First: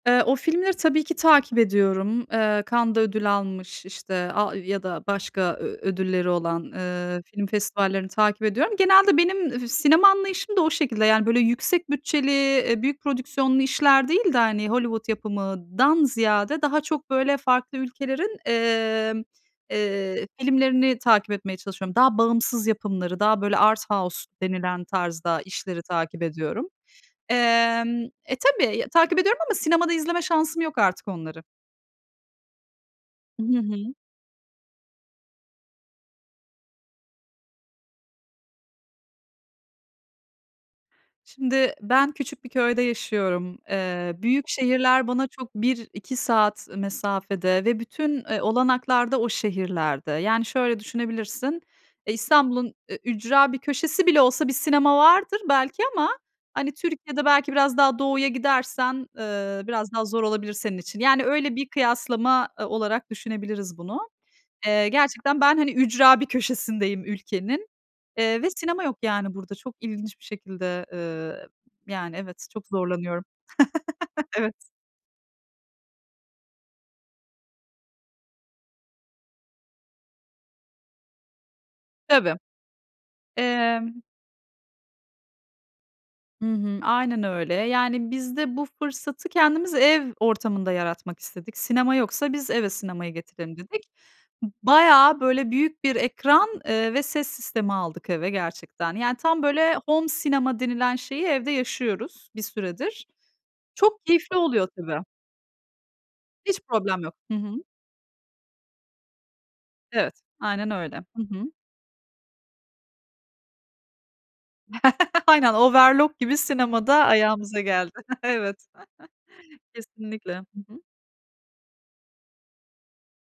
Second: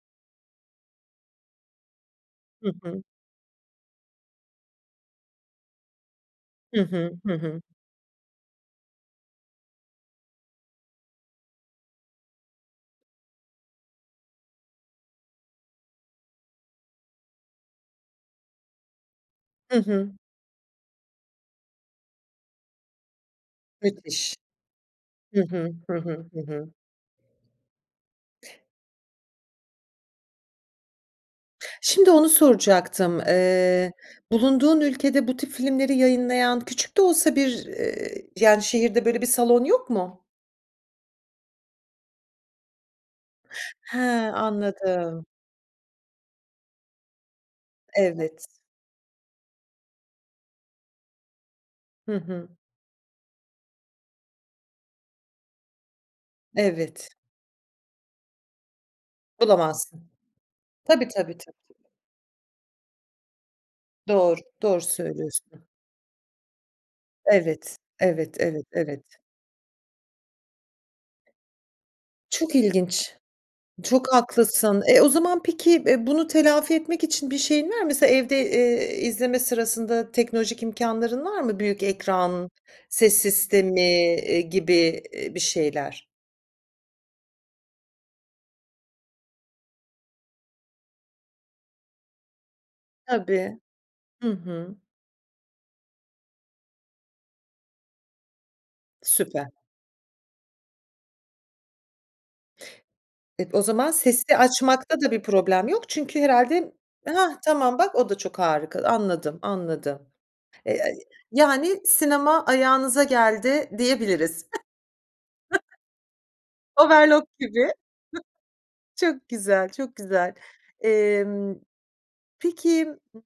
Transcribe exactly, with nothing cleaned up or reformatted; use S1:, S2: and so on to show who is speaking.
S1: Eee, o filmleri tabii ki takip ediyorum. Eee,
S2: Hı
S1: Cannes'da
S2: hı.
S1: ödül almış, işte, a ya da başka ö ödülleri olan,
S2: Hı hı.
S1: eee,
S2: Hı
S1: film
S2: hı.
S1: festivallerini takip ediyorum. Genelde benim fi sinema anlayışım da o şekilde. Yani, böyle, yüksek bütçeli, eee, büyük prodüksiyonlu işler değil de, hani, Hollywood yapımından ziyade daha çok, böyle, farklı ülkelerin, emm,
S2: Hı hı.
S1: eee, filmlerini takip etmeye çalışıyorum, daha bağımsız yapımları, daha, böyle, "Art House"
S2: Müthiş.
S1: denilen
S2: Hı
S1: tarzda
S2: hı,
S1: işleri
S2: hı
S1: takip
S2: hı, hı hı.
S1: ediyorum, emm E, tabii, takip ediyorum ama sinemada izleme şansım yok artık onları.
S2: Şimdi onu soracaktım.
S1: Hı
S2: Eee,
S1: hı.
S2: bulunduğun ülkede bu tip filmleri yayınlayan küçük de olsa bir, eee, yani, şehirde böyle bir salon yok mu?
S1: Şimdi ben küçük bir köyde yaşıyorum.
S2: He,
S1: Eee, büyük şehirler
S2: anladım.
S1: bana çok, bir iki saat mesafede ve bütün, eee,
S2: Evet.
S1: olanaklarda o şehirlerde. Yani, şöyle, düşünebilirsin, eee,
S2: Hı hı.
S1: İstanbul'un ü ücra bir köşesi bile olsa bir sinema vardır belki ama, hani,
S2: Evet.
S1: Türkiye'de belki biraz daha doğuya gidersen, eee, biraz
S2: Bulamazsın.
S1: daha zor olabilir senin için.
S2: Tabii,
S1: Yani,
S2: tabii, tabii,
S1: öyle, bir
S2: tabii.
S1: kıyaslama, eee, olarak düşünebiliriz bunu.
S2: Doğru, doğru
S1: Eee, gerçekten ben,
S2: söylüyorsun.
S1: hani, ücra bir köşesindeyim ülkenin,
S2: Evet, evet,
S1: eee, ve
S2: evet,
S1: sinema yok,
S2: evet.
S1: yani, burada çok ilginç bir şekilde, eee, yani, evet,
S2: Çok
S1: çok
S2: ilginç!
S1: zorlanıyorum.
S2: Çok
S1: Evet.
S2: haklısın. E, o zaman peki, eee, bunu telafi etmek için bir şeyin var mı? Mesela evde, eee, izleme sırasında teknolojik imkânların var mı? Büyük
S1: Tabii.
S2: ekran, ses sistemi,
S1: Emm
S2: eee, gibi, eee, bir şeyler.
S1: Hı hı. Aynen öyle. Yani, biz de bu fırsatı kendimiz ev ortamında yaratmak istedik. Sinema yoksa biz eve sinemayı getirelim
S2: Tabii.
S1: dedik.
S2: Hı hı.
S1: Bayağı, böyle, büyük bir ekran, eee, ve ses sistemi aldık eve gerçekten. Yani, tam,
S2: Süper!
S1: böyle, "home sinema" denilen şeyi evde yaşıyoruz bir süredir.
S2: Eee, o zaman
S1: Çok
S2: sesi
S1: keyifli
S2: de
S1: oluyor
S2: açmakta
S1: tabii.
S2: da bir problem yok çünkü
S1: Hiç
S2: herhâlde
S1: problem yok.
S2: Hah,
S1: Hı hı.
S2: tamam bak o da çok harika. Anladım, anladım.
S1: Evet. Aynen
S2: Eee,
S1: öyle. Hı hı.
S2: yani, sinema ayağınıza geldi diyebiliriz.
S1: Aynen, overlok gibi sinemada
S2: Overlok
S1: ayağımıza
S2: gibi.
S1: geldi. Evet.
S2: Çok güzel, çok güzel.
S1: Kesinlikle. Hı hı.
S2: Emm, peki